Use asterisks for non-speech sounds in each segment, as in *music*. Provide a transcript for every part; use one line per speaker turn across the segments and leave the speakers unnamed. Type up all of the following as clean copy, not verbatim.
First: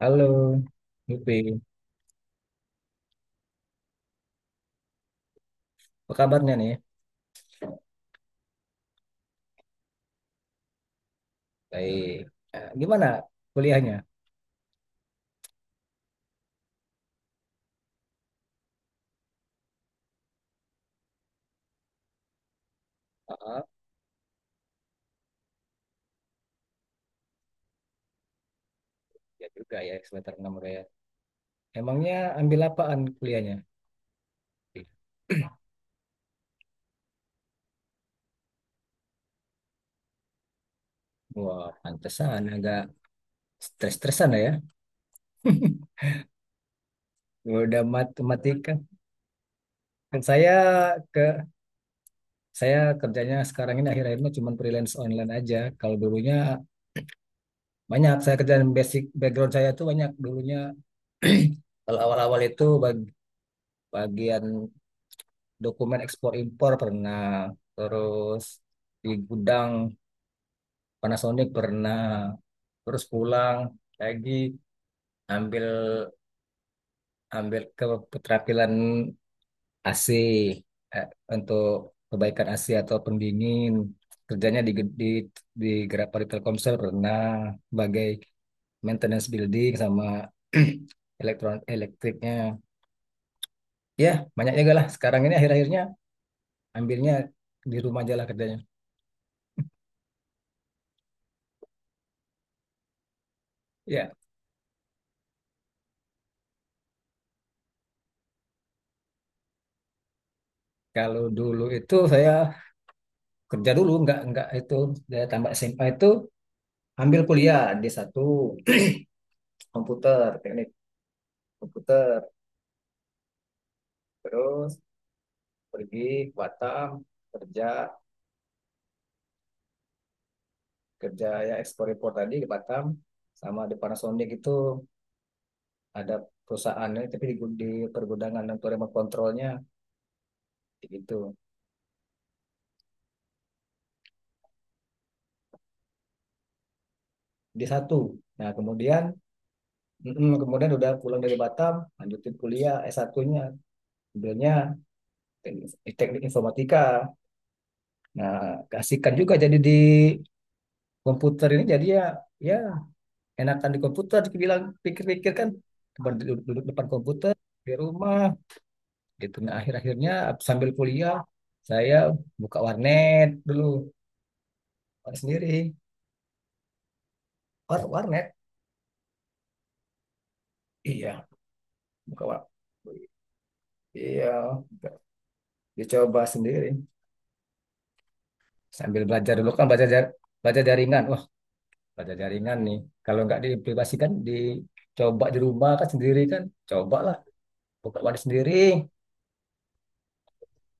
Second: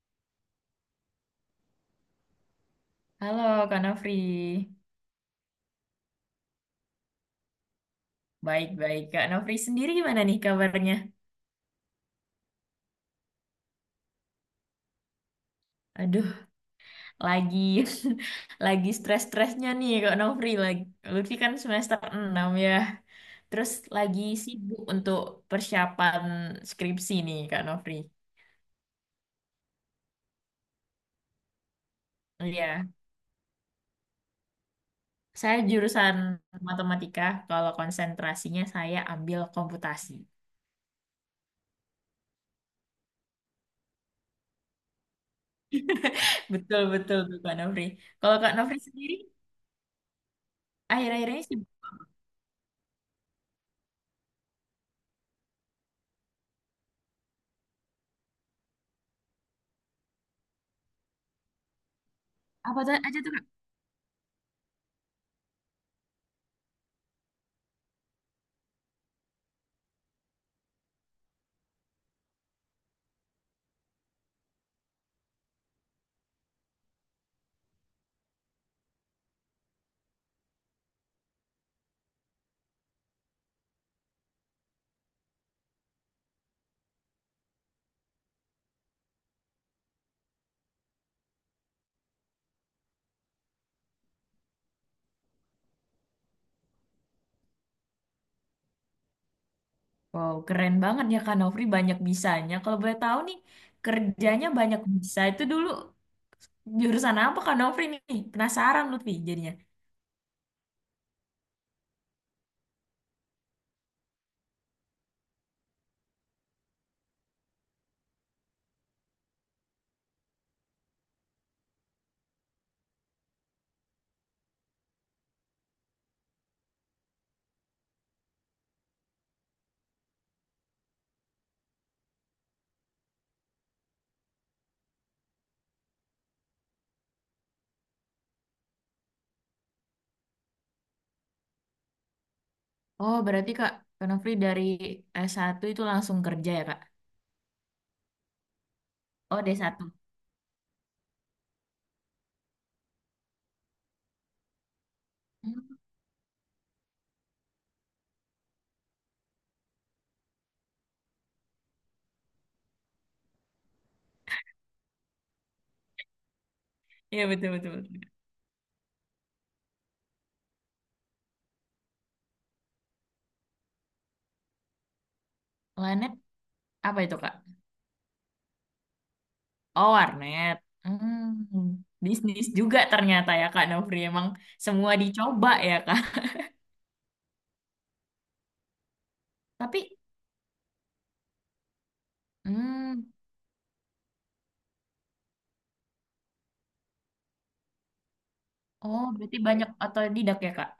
Halo, Yupi.
Halo Kak Nofri.
Apa kabarnya nih?
Baik-baik. Kak Nofri sendiri gimana nih kabarnya?
Baik. Gimana kuliahnya?
Aduh, lagi *laughs* lagi stres-stresnya nih Kak Nofri. Lutfi kan semester 6 ya.
Ah,
Terus lagi sibuk untuk persiapan skripsi nih Kak Nofri.
Ya juga ya, semester 6 udah ya. Emangnya
Oh,
ambil
iya.
apaan kuliahnya?
Saya jurusan matematika. Kalau konsentrasinya saya ambil komputasi.
Wah, pantesan agak stres-stresan lah ya. *laughs*
*laughs* Betul-betul tuh Kak
Udah
Nofri. Kalau Kak
matematika.
Nofri sendiri,
Kan saya ke
akhir-akhir ini sibuk
Saya kerjanya sekarang ini akhir akhirnya cuma freelance online aja. Kalau dulunya banyak saya kerjaan, basic background saya tuh banyak dulunya. *clears throat* Kalau awal-awal itu
apa tuh- aja tuh.
bagian dokumen ekspor impor pernah, terus di gudang Panasonic pernah, terus pulang lagi ambil ambil ke keterampilan AC, eh, untuk kebaikan AC atau pendingin, kerjanya di di Grapari Telkomsel pernah, sebagai maintenance building sama *clears throat* elektriknya. Ya banyaknya gak lah, sekarang ini akhir-akhirnya ambilnya di rumah aja lah kerjanya,
Wow, keren banget ya Kak Nofri, banyak bisanya. Kalau boleh tahu nih,
ya.
kerjanya banyak bisa. Itu dulu jurusan apa Kak Nofri nih? Penasaran Lutfi jadinya.
Kalau dulu itu saya kerja dulu, nggak itu, saya tambah SMA itu ambil kuliah di satu komputer, teknik komputer, terus pergi ke Batam kerja. Kerja ya ekspor impor tadi di Batam sama di Panasonic itu, ada perusahaannya tapi di pergudangan untuk remote kontrolnya gitu,
Oh, berarti Kak Nofri dari S1 itu langsung kerja ya Kak?
di satu. Nah, kemudian
Oh, D1.
mm, kemudian udah pulang dari Batam, lanjutin kuliah S1-nya, ambilnya
Hmm.
teknik, teknik informatika. Nah, keasikan juga jadi di komputer ini, jadi ya, ya enakan di komputer dibilang, pikir-pikir kan duduk, depan
Iya,
komputer di
betul-betul.
rumah gitu. Nah, akhir-akhirnya sambil kuliah saya buka warnet dulu sendiri.
Planet apa itu Kak?
Warnet.
Oh, warnet.
Iya.
Hmm,
buka war
bisnis juga ternyata ya Kak Nofri.
Iya.
Emang semua
buka-
dicoba ya Kak?
Dicoba sendiri sambil belajar dulu,
*laughs*
kan
Tapi,
belajar jar- belajar jaringan. Wah, belajar jaringan nih,
hmm,
kalau nggak diaplikasikan dicoba di rumah kan sendiri kan, cobalah buka warnet sendiri.
oh berarti banyak otodidak ya Kak?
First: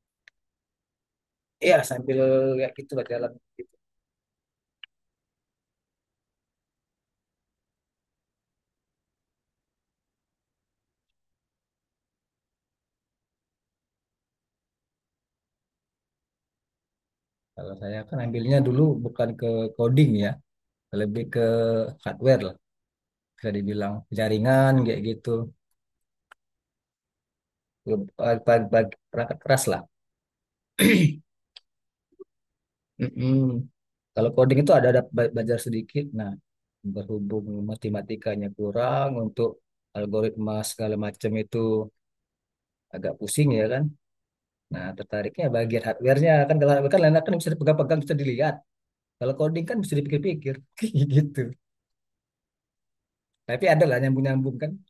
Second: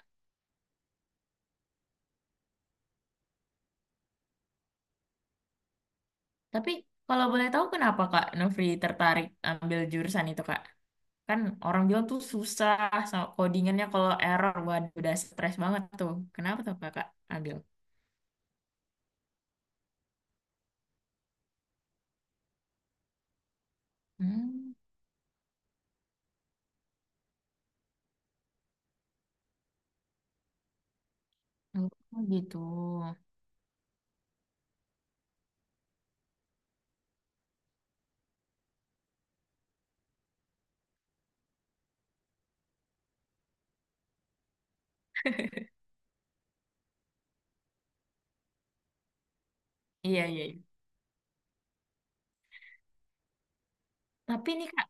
Iya, sambil kayak gitu lah, jalan gitu.
Tapi kalau boleh tahu kenapa Kak Nofri tertarik ambil jurusan itu Kak? Kan orang bilang tuh susah, sama codingannya kalau error, waduh udah stres banget tuh. Kenapa tuh Kakak ambil?
Kalau saya kan ambilnya dulu bukan ke coding ya, lebih ke hardware lah, bisa dibilang jaringan
Hmm,
kayak gitu, perangkat keras lah.
oh gitu.
Mm-mm. Kalau coding itu ada belajar sedikit. Nah, berhubung matematikanya kurang untuk algoritma segala macam itu, agak pusing ya kan. Nah, tertariknya bagian hardware-nya kan, kalau hardware kan enak kan, bisa dipegang-pegang, bisa dilihat. Kalau coding kan bisa
Iya, iya,
dipikir-pikir, *laughs*
iya.
kayak gitu. Tapi ada lah
Tapi
nyambung-nyambung
nih
kan.
Kak,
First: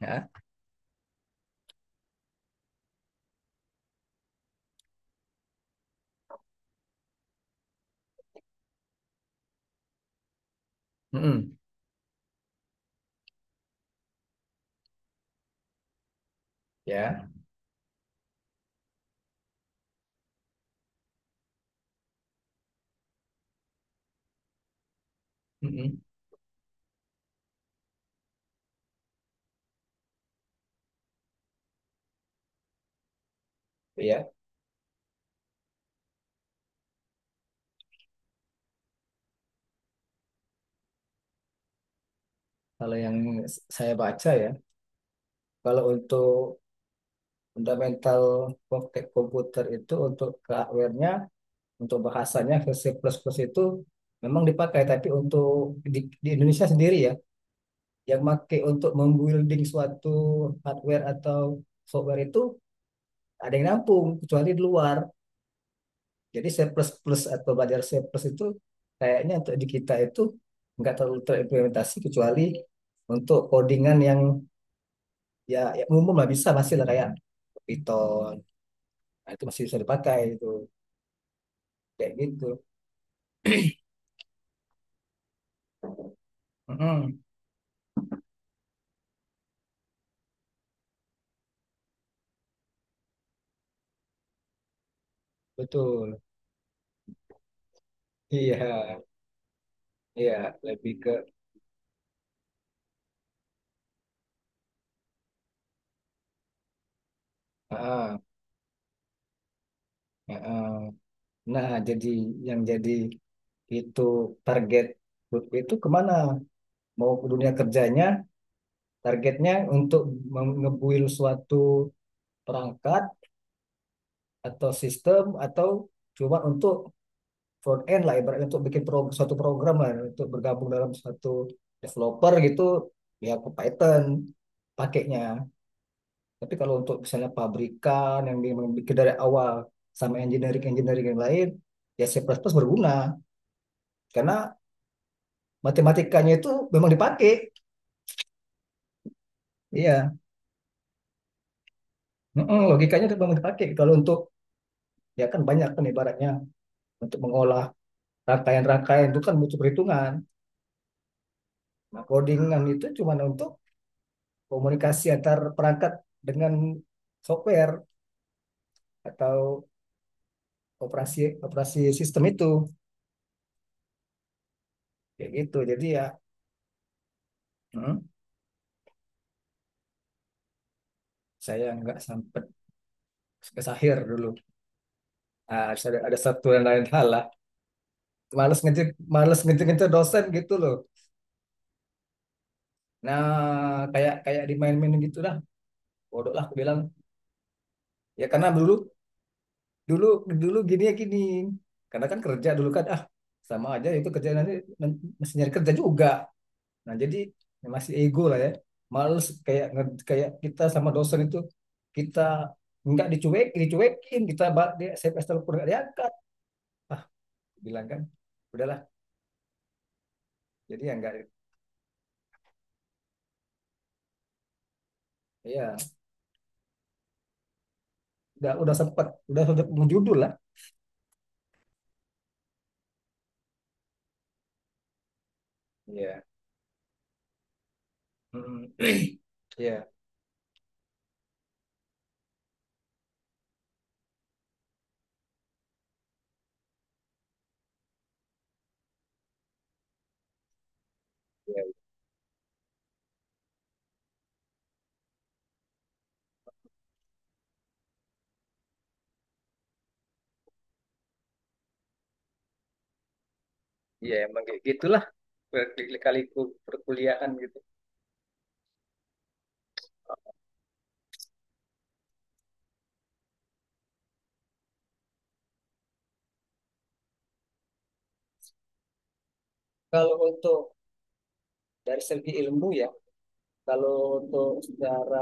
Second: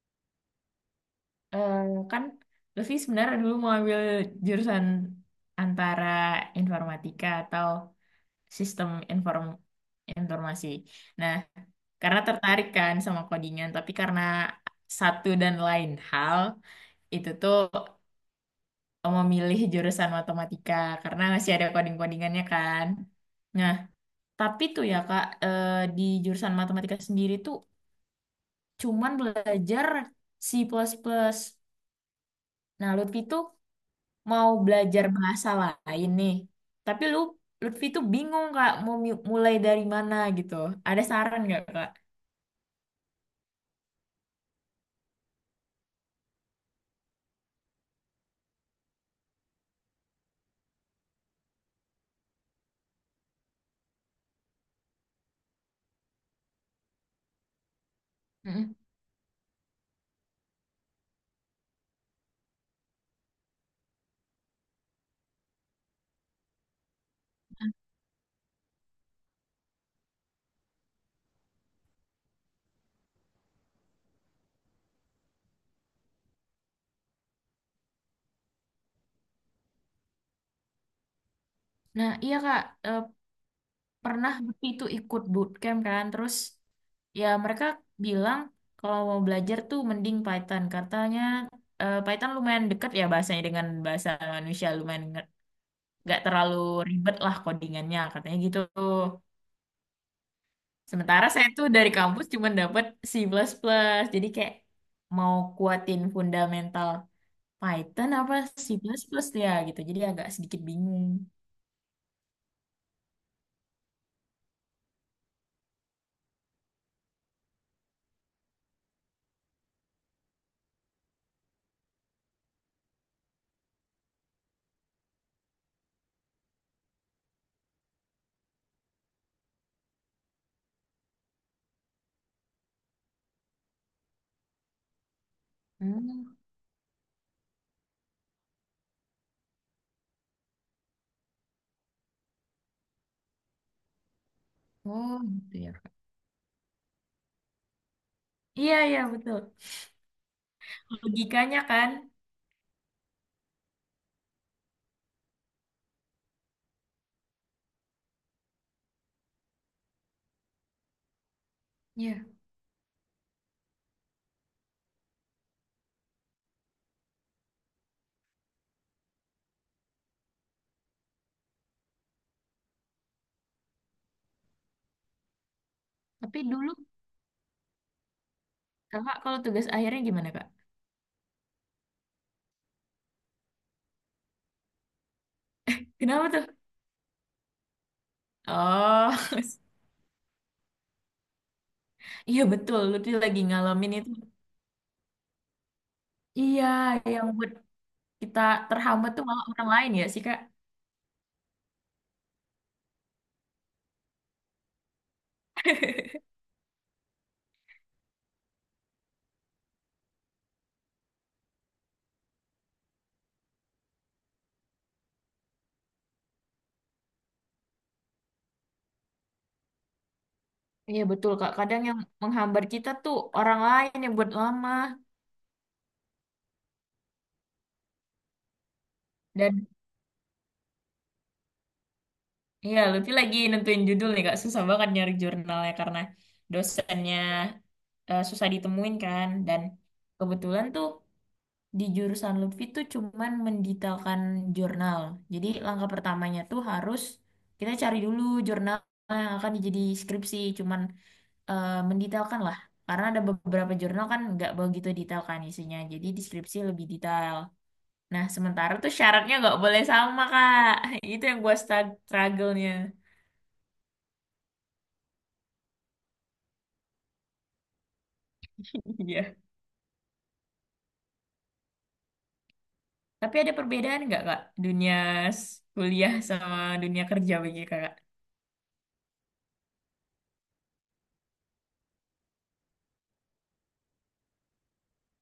Ya.
eh, kan Lutfi sebenarnya dulu mau ambil jurusan antara informatika atau sistem informasi. Nah,
Mm-mm.
karena tertarik kan sama codingan, tapi karena satu dan lain hal,
Ya.
itu tuh memilih jurusan matematika karena masih ada coding-codingannya kan. Nah, tapi tuh ya Kak,
Mm-mm.
di jurusan matematika sendiri tuh cuman belajar C++. Nah, Lutfi tuh
Ya.
mau belajar bahasa lain nih. Tapi Lutfi tuh bingung Kak mau mulai dari mana gitu. Ada saran nggak Kak?
Kalau yang saya baca ya, kalau untuk fundamental komputer itu untuk ke hardware-nya, untuk bahasanya ke C++ itu memang dipakai, tapi untuk di, di Indonesia sendiri ya, yang pakai
Mm.
untuk membuilding suatu hardware atau software itu ada yang nampung, kecuali di luar. Jadi surplus plus atau belajar surplus itu kayaknya untuk di kita itu nggak terlalu terimplementasi, kecuali untuk codingan yang ya, ya umum lah, bisa masih lah kayak Python. Nah, itu masih bisa dipakai itu, kayak
Nah, iya
gitu.
Kak, Eh, pernah waktu itu ikut bootcamp kan terus
Mm-mm,
ya mereka bilang kalau mau belajar tuh mending Python katanya. Python lumayan deket ya bahasanya dengan bahasa manusia, lumayan nggak
betul.
terlalu ribet lah codingannya katanya gitu.
Iya, iya, lebih ke.
Sementara saya tuh dari kampus cuma dapat C++ plus plus, jadi kayak mau kuatin fundamental Python
ah,
apa C++ plus plus ya gitu, jadi agak
ah,
sedikit
ah.
bingung.
Nah, jadi yang jadi itu target Lutfi itu kemana? Mau ke dunia kerjanya, targetnya untuk nge-build suatu perangkat atau sistem, atau cuma untuk front end lah ibaratnya, untuk bikin suatu program lah untuk bergabung dalam suatu developer, gitu ya, ke Python pakainya.
Hmm.
Tapi kalau untuk misalnya pabrikan yang memang bikin dari awal sama engineering engineering yang lain, ya C++ plus plus berguna, karena
Oh gitu ya Kak.
matematikanya itu memang dipakai,
Iya, iya, betul
iya.
logikanya kan.
Mm-mm, logikanya itu memang dipakai. Kalau untuk ya kan banyak kan ibaratnya, untuk mengolah rangkaian-rangkaian itu kan butuh perhitungan, nah
Iya.
codingan itu cuma untuk komunikasi antar perangkat dengan software, atau operasi operasi sistem itu, kayak gitu jadi ya.
Tapi dulu
hmm,
Kakak kalau tugas akhirnya gimana Kak?
saya nggak sampai ke Sahir dulu. Ah, ada
Kenapa tuh?
satu dan lain hal lah,
Oh,
males
*laughs*
ngecek ngecek dosen gitu loh.
iya betul. Lutfi
Nah,
lagi ngalamin itu.
kayak kayak dimain-mainin gitu lah, bodoh lah aku
Iya,
bilang.
yang buat
Ya
kita
karena dulu,
terhambat tuh malah orang lain
dulu
ya sih Kak.
dulu gini ya gini, karena kan kerja dulu kan, sama aja itu, kerja nanti nanti mesti nyari kerja juga.
*laughs*
Nah, jadi masih ego lah ya. Males kayak kayak kita sama dosen itu, kita nggak dicuek, dicuekin, kita di SMS telepon nggak diangkat. Ah, bilang kan, udahlah. Jadi ya
Iya
nggak,
betul Kak. Kadang yang menghambat kita tuh orang lain yang buat lama.
ya udah sempat, udah
Dan
menjudul lah.
iya, Lutfi lagi nentuin judul nih Kak. Susah banget nyari jurnalnya karena
Iya.
dosennya susah
Mm.
ditemuin
*clears throat*
kan. Dan
Iya.
kebetulan tuh di jurusan Lutfi tuh cuman mendetailkan jurnal. Jadi langkah pertamanya tuh harus kita cari dulu jurnal yang akan jadi skripsi, cuman
Ya,
mendetailkan lah. Karena ada beberapa jurnal kan nggak begitu detail kan isinya, jadi di skripsi lebih detail. Nah, sementara tuh syaratnya nggak boleh sama, Kak. *laughs* Itu yang gua struggle-nya.
ya emang kayak gitulah kali perkuliahan gitu.
*laughs* Iya. Tapi ada perbedaan nggak, Kak? Dunia kuliah sama dunia kerja bagi Kakak?
Kalau untuk dari segi ilmu ya, kalau untuk secara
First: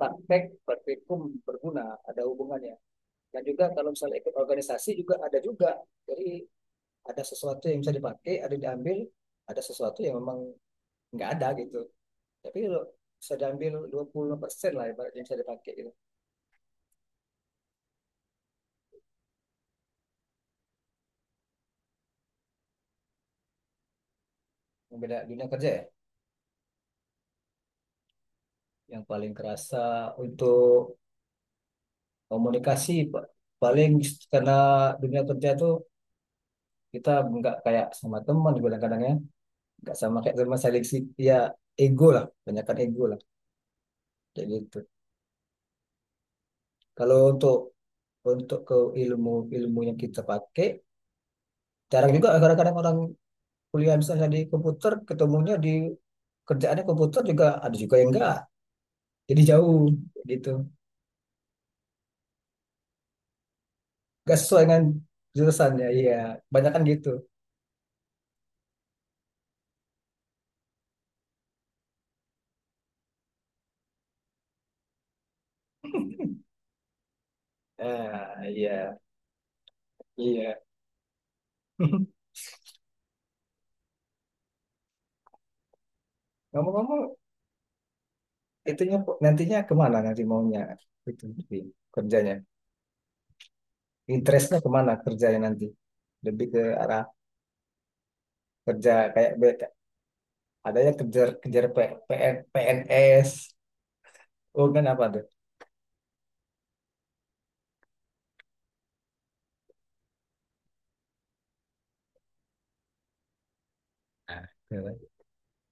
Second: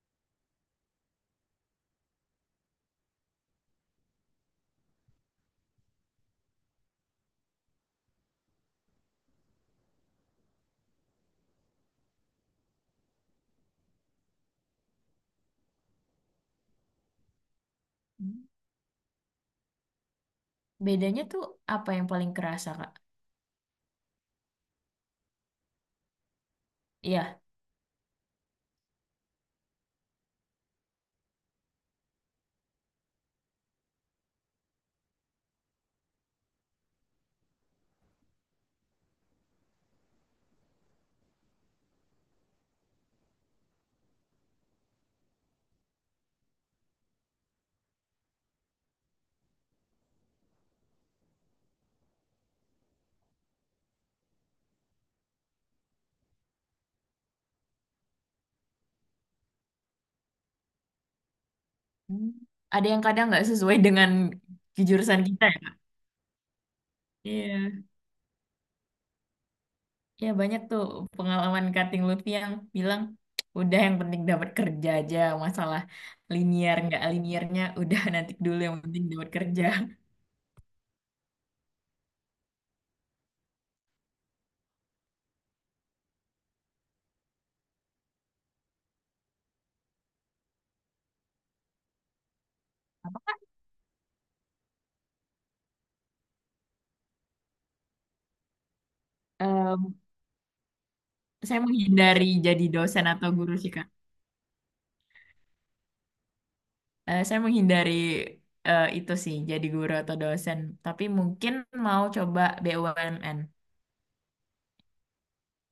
praktek, praktikum berguna, ada hubungannya. Dan juga kalau misalnya ikut organisasi juga ada juga. Jadi ada sesuatu yang bisa dipakai, ada yang diambil, ada sesuatu yang memang nggak ada gitu. Tapi kalau bisa diambil 20% lah yang bisa dipakai gitu.
Bedanya tuh apa yang paling kerasa, Kak?
Beda dunia kerja ya.
Iya.
Yang paling kerasa untuk komunikasi paling, karena dunia kerja tuh kita nggak kayak sama teman kadang-kadang ya. Nggak sama kayak teman seleksi ya, ego lah, banyakkan ego lah kayak gitu. Kalau untuk ke ilmu ilmu yang kita pakai. Jarang juga kadang-kadang orang kuliah misalnya di komputer, ketemunya di kerjaannya komputer, juga ada juga yang enggak. Jadi jauh gitu.
Hmm. Ada yang kadang nggak sesuai dengan
Enggak sesuai dengan
jurusan kita ya.
jurusannya. Iya, banyak kan gitu.
Iya. Ya banyak tuh pengalaman cutting Lutfi yang bilang, udah yang penting dapat kerja aja, masalah linear nggak linearnya, udah nanti
Ah,
dulu yang
iya,
penting dapat kerja.
iya. *laughs* Ngomong-ngomong, itunya nantinya kemana, nanti maunya itu di kerjanya?
Apakah
Interestnya kemana kerjanya nanti? Lebih ke arah kerja kayak
em,
ada yang kejar,
saya
kejar P-
menghindari
PN
jadi dosen atau
PNS,
guru sih Kak.
oh kan apa tuh?
Saya menghindari itu sih, jadi guru atau dosen. Tapi mungkin mau coba BUMN.
Ah,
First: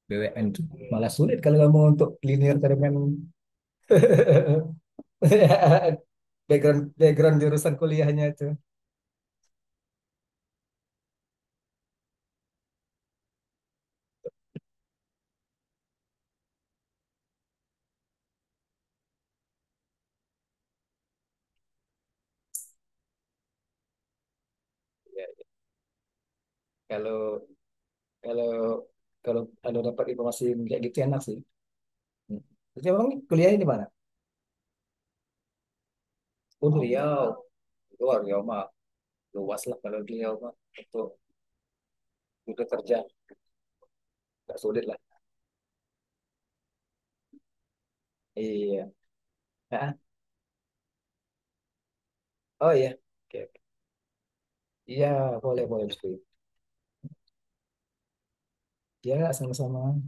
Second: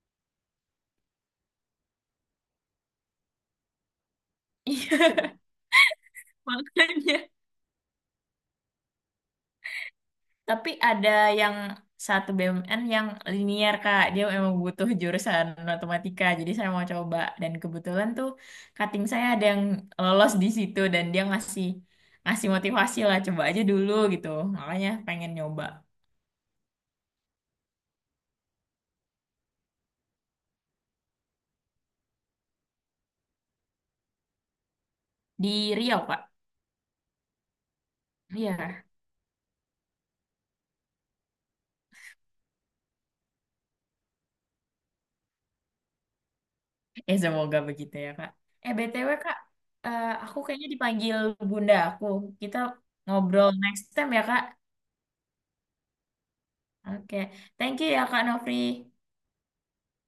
BWN tuh malah sulit kalau kamu untuk linear dengan
Iya,
*laughs*
*laughs*
background
makanya.
background jurusan kuliahnya itu.
Tapi ada yang satu BUMN yang linier Kak. Dia memang butuh jurusan matematika. Jadi saya mau coba. Dan kebetulan tuh cutting saya ada yang lolos di situ. Dan dia ngasih ngasih motivasi lah. Coba aja dulu gitu. Makanya
Ya,
pengen nyoba.
kalau kalau kalau kalau dapat informasi kayak gitu, enak sih. Hmm. Jadi emang kuliahnya di mana?
Di Riau, Kak.
Oh, di Riau. Oh, Riau mah
Iya.
luas lah, kalau di Riau mah untuk untuk kerja nggak sulit lah.
Eh, semoga begitu ya, Kak. Eh,
Iya.
BTW, Kak.
Ah.
Eh, aku kayaknya dipanggil bunda aku. Kita
Oh iya.
ngobrol
Oke.
next time ya, Kak.
Iya, boleh boleh.
Oke. Thank you ya, Kak Nofri.
Ya, sama-sama.